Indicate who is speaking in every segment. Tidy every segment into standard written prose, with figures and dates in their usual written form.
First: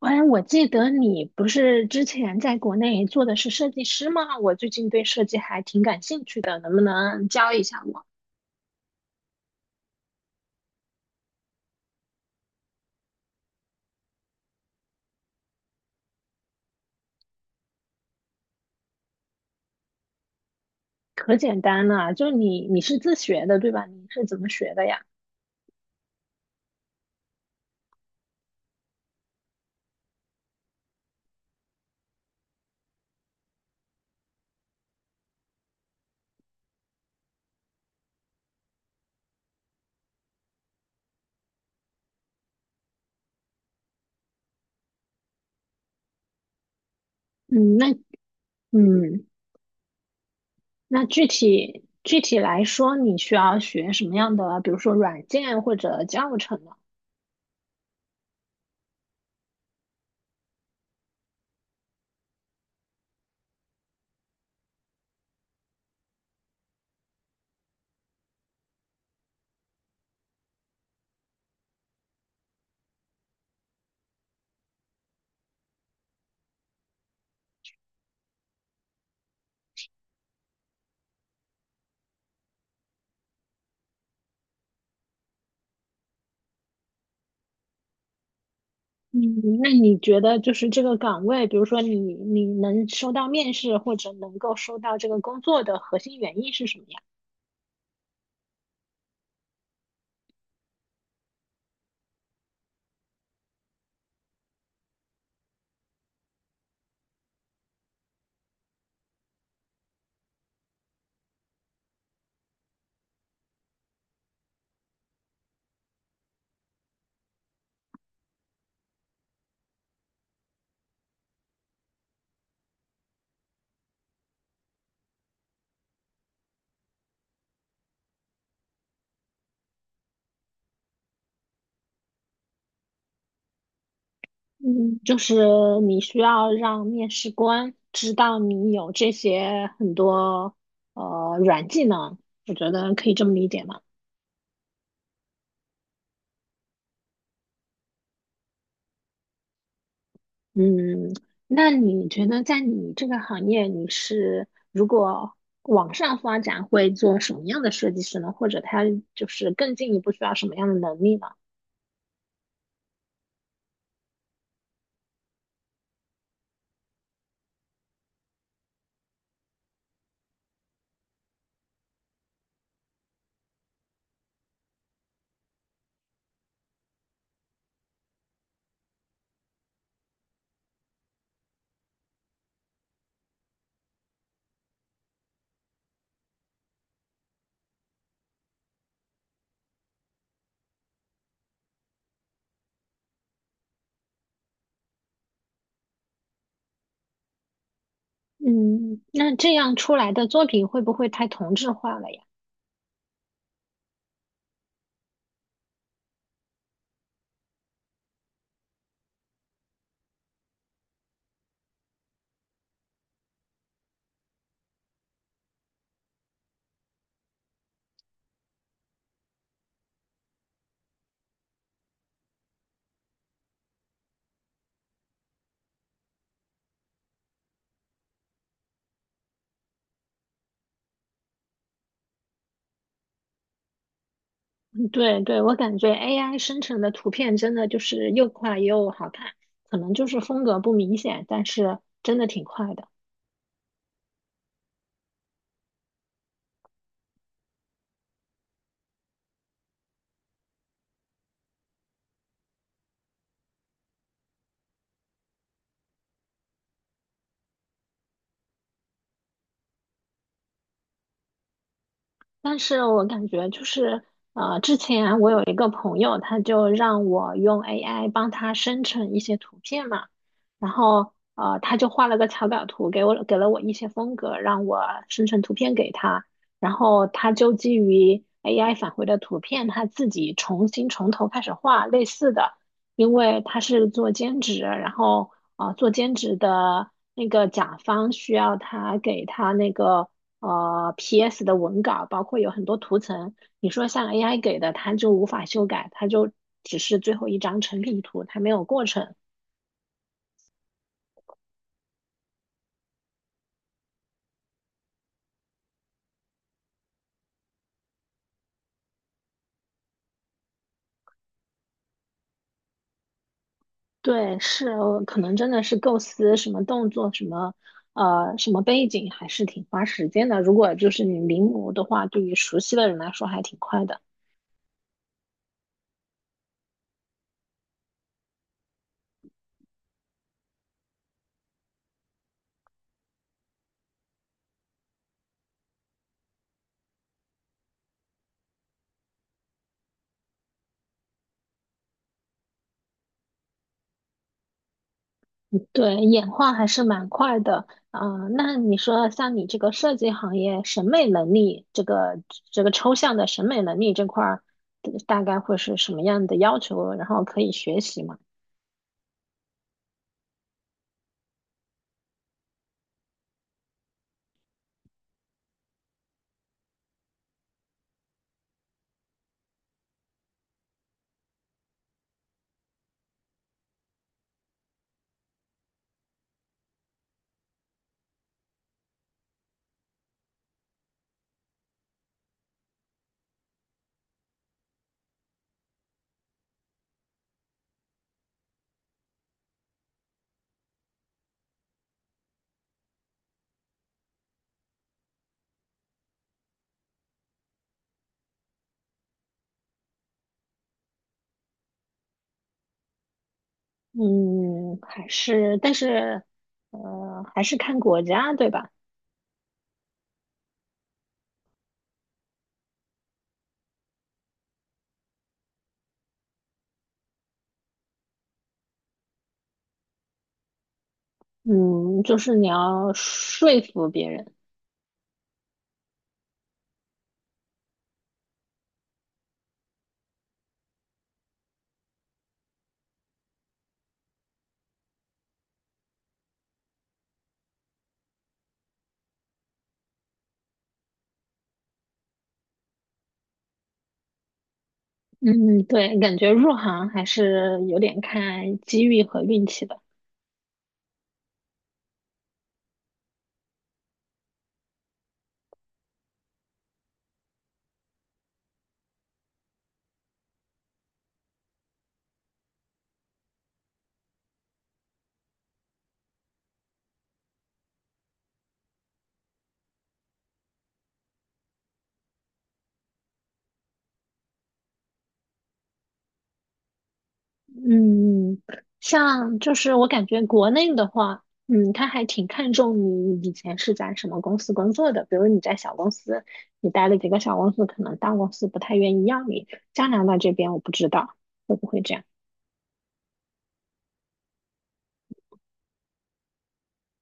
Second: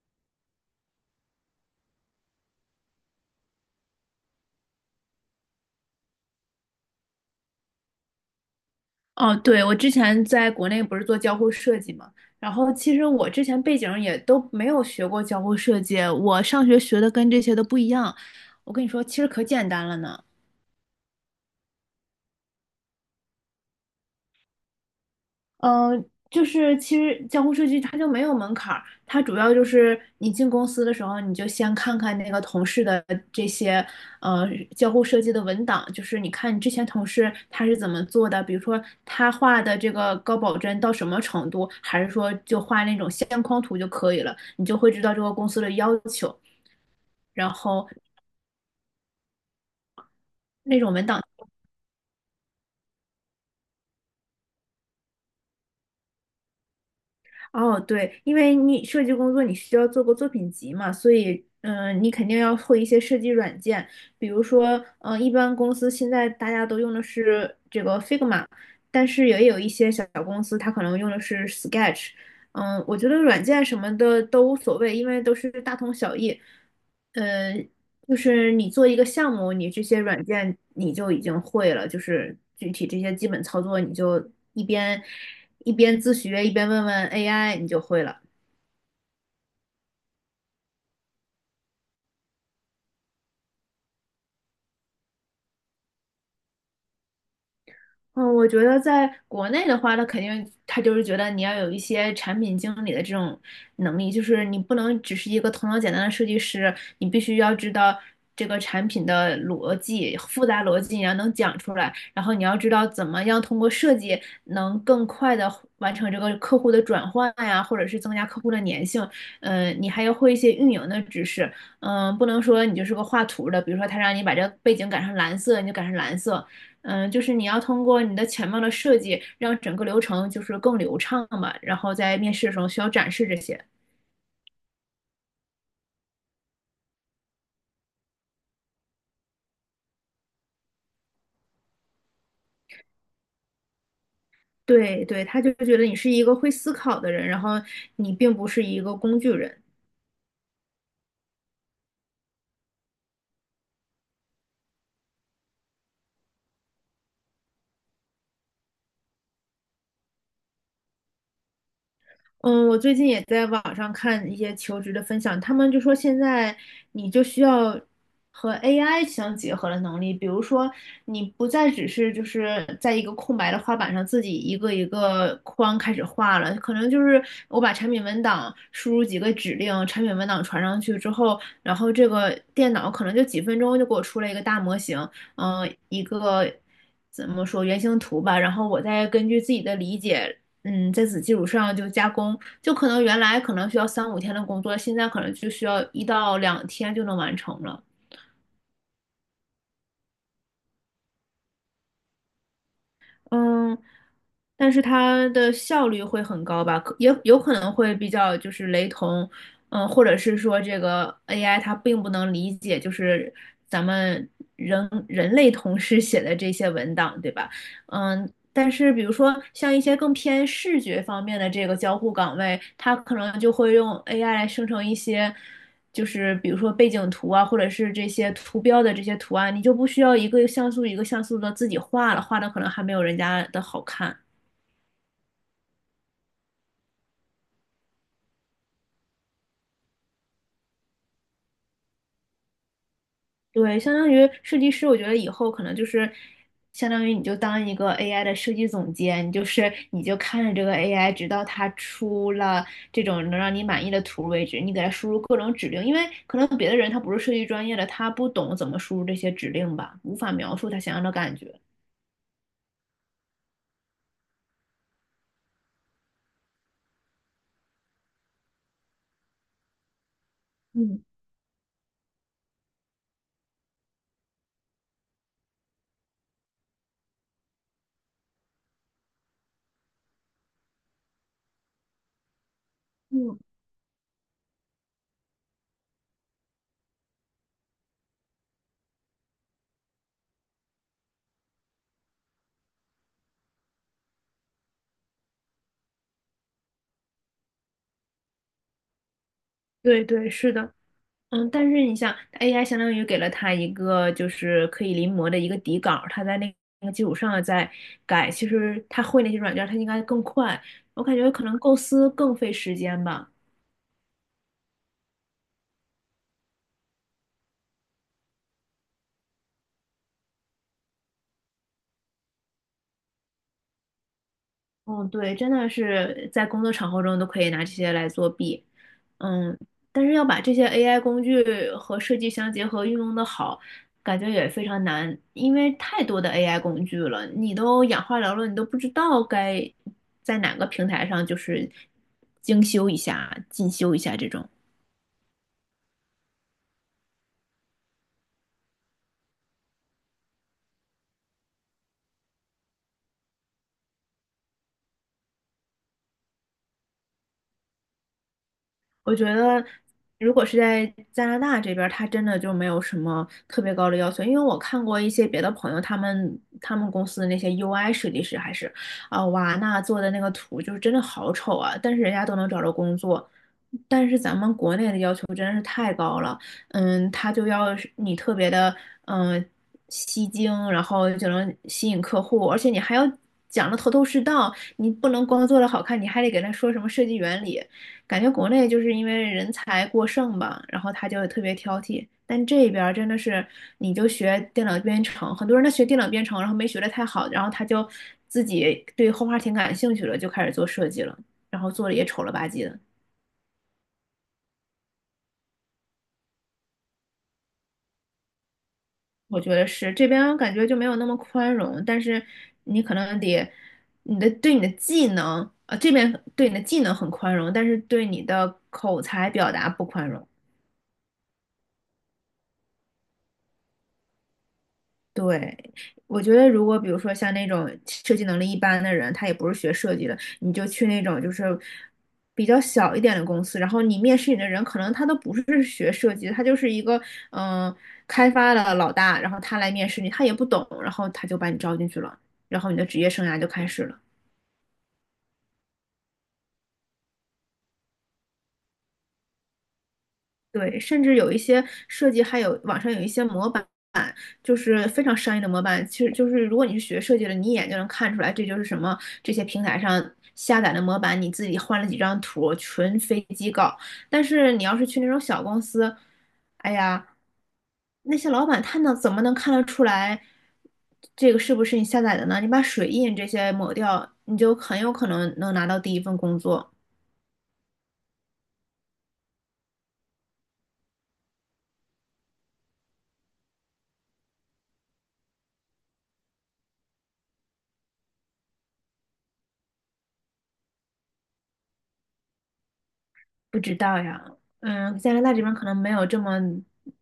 Speaker 1: 哎，我记得你不是之前在国内做的是设计师吗？我最近对设计还挺感兴趣的，能不能教一下我？
Speaker 2: 哦，对，我之前在国内不是做交互设计嘛，然后其实我之前背景也都没有学过交互设计，我上学学的跟这些都不一样。我跟你说，其实可简单了呢。
Speaker 1: 可简单了，就你是自学的对吧？你是怎么学的呀？
Speaker 2: 嗯，就是其实交互设计它就没有门槛儿，它主要就是你进公司的时候，你就先看看那个同事的这些呃交互设计的文档，就是你看你之前同事他是怎么做的，比如说他画的这个高保真到什么程度，还是说就画那种线框图就可以了，你就会知道这个公司的要求，然
Speaker 1: 嗯，
Speaker 2: 后。
Speaker 1: 那嗯，
Speaker 2: 那种
Speaker 1: 那
Speaker 2: 文档。
Speaker 1: 具体来说，你需要学什么样的，比如说软件或者教程呢？
Speaker 2: 哦，对，因为你设计工作你需要做个作品集嘛，所以你肯定要会一些设计软件，比如说一般公司现在大家都用的是这个 Figma，但是也有一些小公司它可能用的是 Sketch，我觉得软件什么的都无所谓，因为都是大同小异。嗯。就是你做一个项目，你这些软件你就已经会了，就是具体这些基本操作，你就一边自学，一边问问 AI，你就会了。
Speaker 1: 嗯，那你觉得就是这个岗位，比如说你能收到面试或者能够收到这个工作的核心原因是什么呀？
Speaker 2: 嗯，我觉得在国内的话，他肯定他就是觉得你要有一些产品经理的这种能力，就是你不能只是一个头脑简单的设计师，你必须要知道这个产品的逻辑、复杂逻辑，你要能讲出来，然后你要知道怎么样通过设计能更快的完成这个客户的转换呀，或者是增加客户的粘性。嗯，你还要会一些运营的知识，嗯，不能说你就是个画图的，比如说他让你把这个背景改成蓝色，你就改成蓝色。嗯，就是你要通过你的前面的设计，让整个流程就是更流畅嘛，然后在面试的时候需要展示这些。
Speaker 1: 嗯，就是你需要让面试官知道你有这些很多软技能，我觉得可以这么理解嘛。
Speaker 2: 对对，他就觉得你是一个会思考的人，然后你并不是一个工具人。
Speaker 1: 嗯，那你觉得在你这个行业，你是如果往上发展会做什么样的设计师呢？或者他就是更进一步需要什么样的能力呢？
Speaker 2: 嗯，我最近也在网上看一些求职的分享，他们就说现在你就需要和 AI 相结合的能力，比如说你不再只是就是在一个空白的画板上自己一个一个框开始画了，可能就是我把产品文档输入几个指令，产品文档传上去之后，然后这个电脑可能就几分钟就给我出了一个大模型，嗯、一个。怎么说原型图吧，然后我再根据自己的理解在此基础上就加工，就可能原来可能需要三五天的工作，现在可能就需要1到2天就能完成了。
Speaker 1: 嗯，那这样出来的作品会不会太同质化了呀？
Speaker 2: 嗯，但是它的效率会很高吧？可也有可能会比较就是雷同，嗯，或者是说这个 AI 它并不能理解就是咱们人类同事写的这些文档，对吧？嗯。但是，比如说像一些更偏视觉方面的这个交互岗位，它可能就会用 AI 来生成一些。就是比如说背景图啊，或者是这些图标的这些图案，你就不需要一个像素一个像素的自己画了，画的可能还没有人家的好看。
Speaker 1: 对对，我感觉 AI 生成的图片真的就是又快又好看，可能就是风格不明显，但是真的挺快的。
Speaker 2: 对，相当于设计师，我觉得以后可能就是相当于你就当一个 AI 的设计总监，你就是你就看着这个 AI，直到它出了这种能让你满意的图为止，你给它输入各种指令，因为可能别的人他不是设计专业的，他不懂怎么输入这些指令吧，无法描述他想要的感觉。
Speaker 1: 但是我感觉就是，之前我有一个朋友，他就让我用 AI 帮他生成一些图片嘛，然
Speaker 2: 嗯
Speaker 1: 后他就画了个草稿图给我，给了我一些风格，让我生成图片给他，然后他就基于 AI 返回的图片，他自己重新从头开始画类似的，因
Speaker 2: 嗯，
Speaker 1: 为他是做兼职，然后做兼职的那个甲方需要他给他那个。呃 PS 的文稿，包括有很多图层。你说像 AI 给的，它就无法修改，它就只是最后一张成品图，它没有过程。
Speaker 2: 对对，是的。嗯，但是你像 AI 相当于给了他一个就是可以临摹的一个底稿，他在那个基础上再改，其实他会那些软件他应该更快。我感觉可能构思更费时间吧。
Speaker 1: 对，是，可能真的是构思什么动作，什么什么背景，还是挺花时间的。如果就是你临摹的话，对于熟悉的人来说还挺快的。
Speaker 2: 嗯，对，真的是在工作场合中都可以拿这些来作弊，嗯，但是要把这些 AI 工具和设计相结合，运用的好，感觉也非常难，因为太多的 AI 工具了，你都眼花缭乱，你都不知道该在哪个平台上就是精修一下、进修一下这种。
Speaker 1: 对，演化还是蛮快的。啊。那你说像你这个设计行业，审美能力这个抽象的审美能力这块儿，大概会是什么样的要求？然后可以学习吗？
Speaker 2: 我觉得，如果是在加拿大这边儿他真的就没有什么特别高的要求，因为我看过一些别的朋友，他们公司的那些 UI 设计师还是，啊、哇，那做的那个图就是真的好丑啊，但是人家都能找着工作。但是咱们国内的要求真是太高了，嗯，他就要是你特别的，嗯，吸睛，然后就能吸引客户，而且你还要讲的头头是道，你不能光做的好看，你还得给他说什么设计原理。感觉国内就是因为人才过剩吧，然后他就特别挑剔。但这边儿真的是，你就学电脑编程，很多人他学电脑编程，然后没学得太好，然后他就自己对画画挺感兴趣了，就开始做设计了，然后做的也丑了吧唧的。
Speaker 1: 嗯，还是，但是，还是看国家，对吧？
Speaker 2: 我觉得是这边感觉就没有那么宽容，但是你可能得你的对你的技能啊，这边对你的技能很宽容，但是对你的口才表达不宽容。
Speaker 1: 嗯，就是你要说服别人。
Speaker 2: 对，我觉得如果比如说像那种设计能力一般的人，他也不是学设计的，你就去那种就是比较小一点的公司，然后你面试你的人可能他都不是学设计的，他就是一个嗯、呃开发的老大，然后他来面试你，他也不懂，然后他就把你招进去了，然后你的职业生涯就开始了。
Speaker 1: 嗯，对，感觉入行还是有点看机遇和运气的。
Speaker 2: 对，甚至有一些设计，还有网上有一些模板，就是非常商业的模板。其实就是如果你是学设计的，你一眼就能看出来，这就是什么这些平台上下载的模板，你自己换了几张图，纯飞机稿。但是你要是去那种小公司，哎呀，那些老板他能怎么能看得出来这个是不是你下载的呢？你把水印这些抹掉，你就很有可能能拿到第一份工作。
Speaker 1: 嗯，像就是我感觉国内的话，嗯，他还挺看重你以前是在什么公司工作的。比如你在小公司，你待了几个小公司，可能大公司不太愿意要你。加拿大这边我不知道会不会这样，
Speaker 2: 不知道呀，嗯，加拿大这边可能没有这么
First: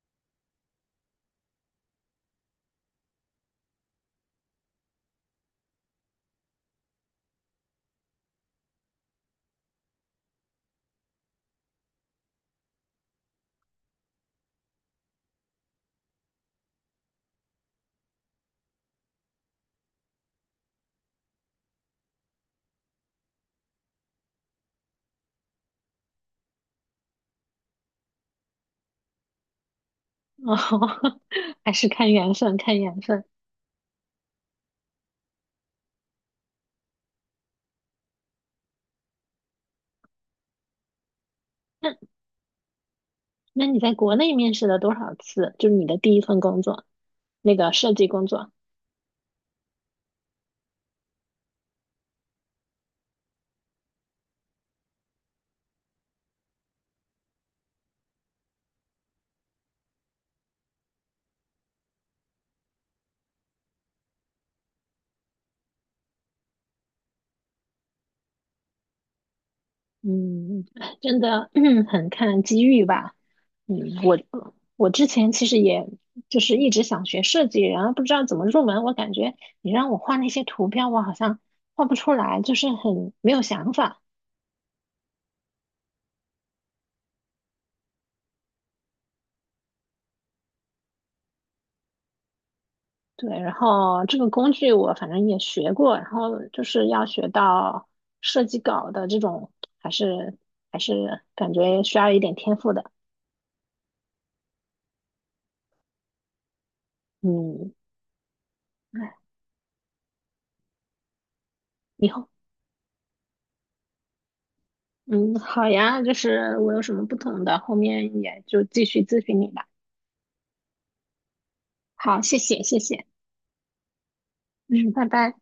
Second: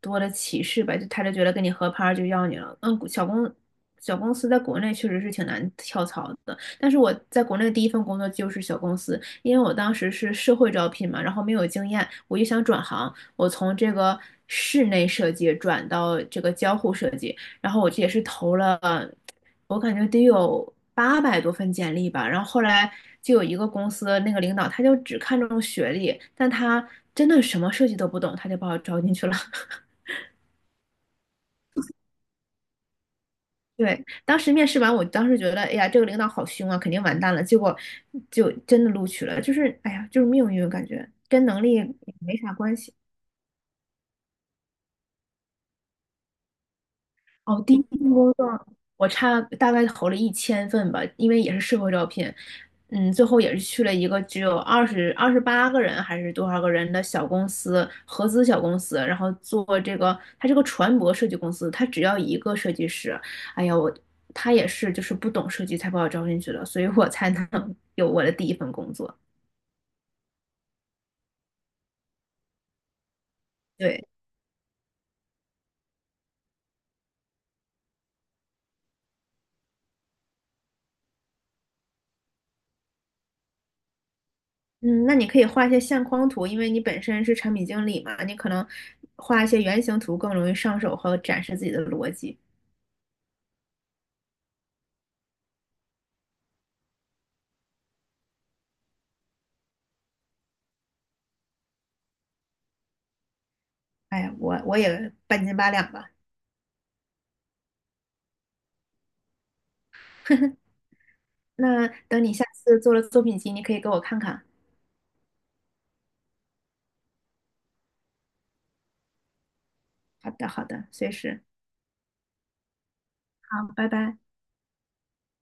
Speaker 2: 多的歧视吧，就他就觉得跟你合拍儿就要你了。嗯，小公司在国内确实是挺难跳槽的，但是我在国内第一份工作就是小公司，因为我当时是社会招聘嘛，然后没有经验，我就想转行，我从这个室内设计转到这个交互设计，然后我这也是投了。我感觉得有800多份简历吧，然后后来就有一个公司那个领导，他就只看重学历，但他真的什么设计都不懂，他就把我招进去了。
Speaker 1: 哦，还是看缘分，看缘分。
Speaker 2: 对，当时面试完，我当时觉得，哎呀，这个领导好凶啊，肯定完蛋了。结果就真的录取了，就是，哎呀，就是命运，感觉跟能力也
Speaker 1: 那
Speaker 2: 没啥关系。
Speaker 1: 那你在国内面试了多少次？就是你的第一份工作，那
Speaker 2: 哦，
Speaker 1: 个
Speaker 2: 第一
Speaker 1: 设
Speaker 2: 份
Speaker 1: 计工
Speaker 2: 工
Speaker 1: 作。
Speaker 2: 作我差大概投了1000份吧，因为也是社会招聘，嗯，最后也是去了一个只有二十八个人还是多少个人的小公司，合资小公司，然后做这个，它是个船舶设计公司，它只要一个设计师，哎呀，他也是就是不懂设计才把我招进去的，所以我才能 有我的第一份工作。
Speaker 1: 嗯，真的，很看机遇吧。嗯，
Speaker 2: 对，
Speaker 1: 我我之前其实也就是一直想学设计，然后不知道怎么入门。我感觉你让我画那些图标，我好像画不出来，就是很没有想法。
Speaker 2: 嗯，那你可以画一些相框图，因为你本身是产品经理嘛，你可能画一些原型图更容易上手和展示自己的逻辑。
Speaker 1: 对，然后这个工具我反正也学过，然后就是要学到设计稿的这种，还是还是感觉需要一点天赋的。
Speaker 2: 哎呀我也半斤八两吧。
Speaker 1: 嗯，哎，
Speaker 2: 那
Speaker 1: 以
Speaker 2: 等
Speaker 1: 后。
Speaker 2: 你下次做了作品集，你可以给我看看。
Speaker 1: 嗯，好呀，就是我有什么不懂的，后面也就继续咨询你吧。
Speaker 2: 好的，好的，随时。
Speaker 1: 好，谢谢，谢谢，
Speaker 2: 好，拜拜。
Speaker 1: 嗯，拜拜。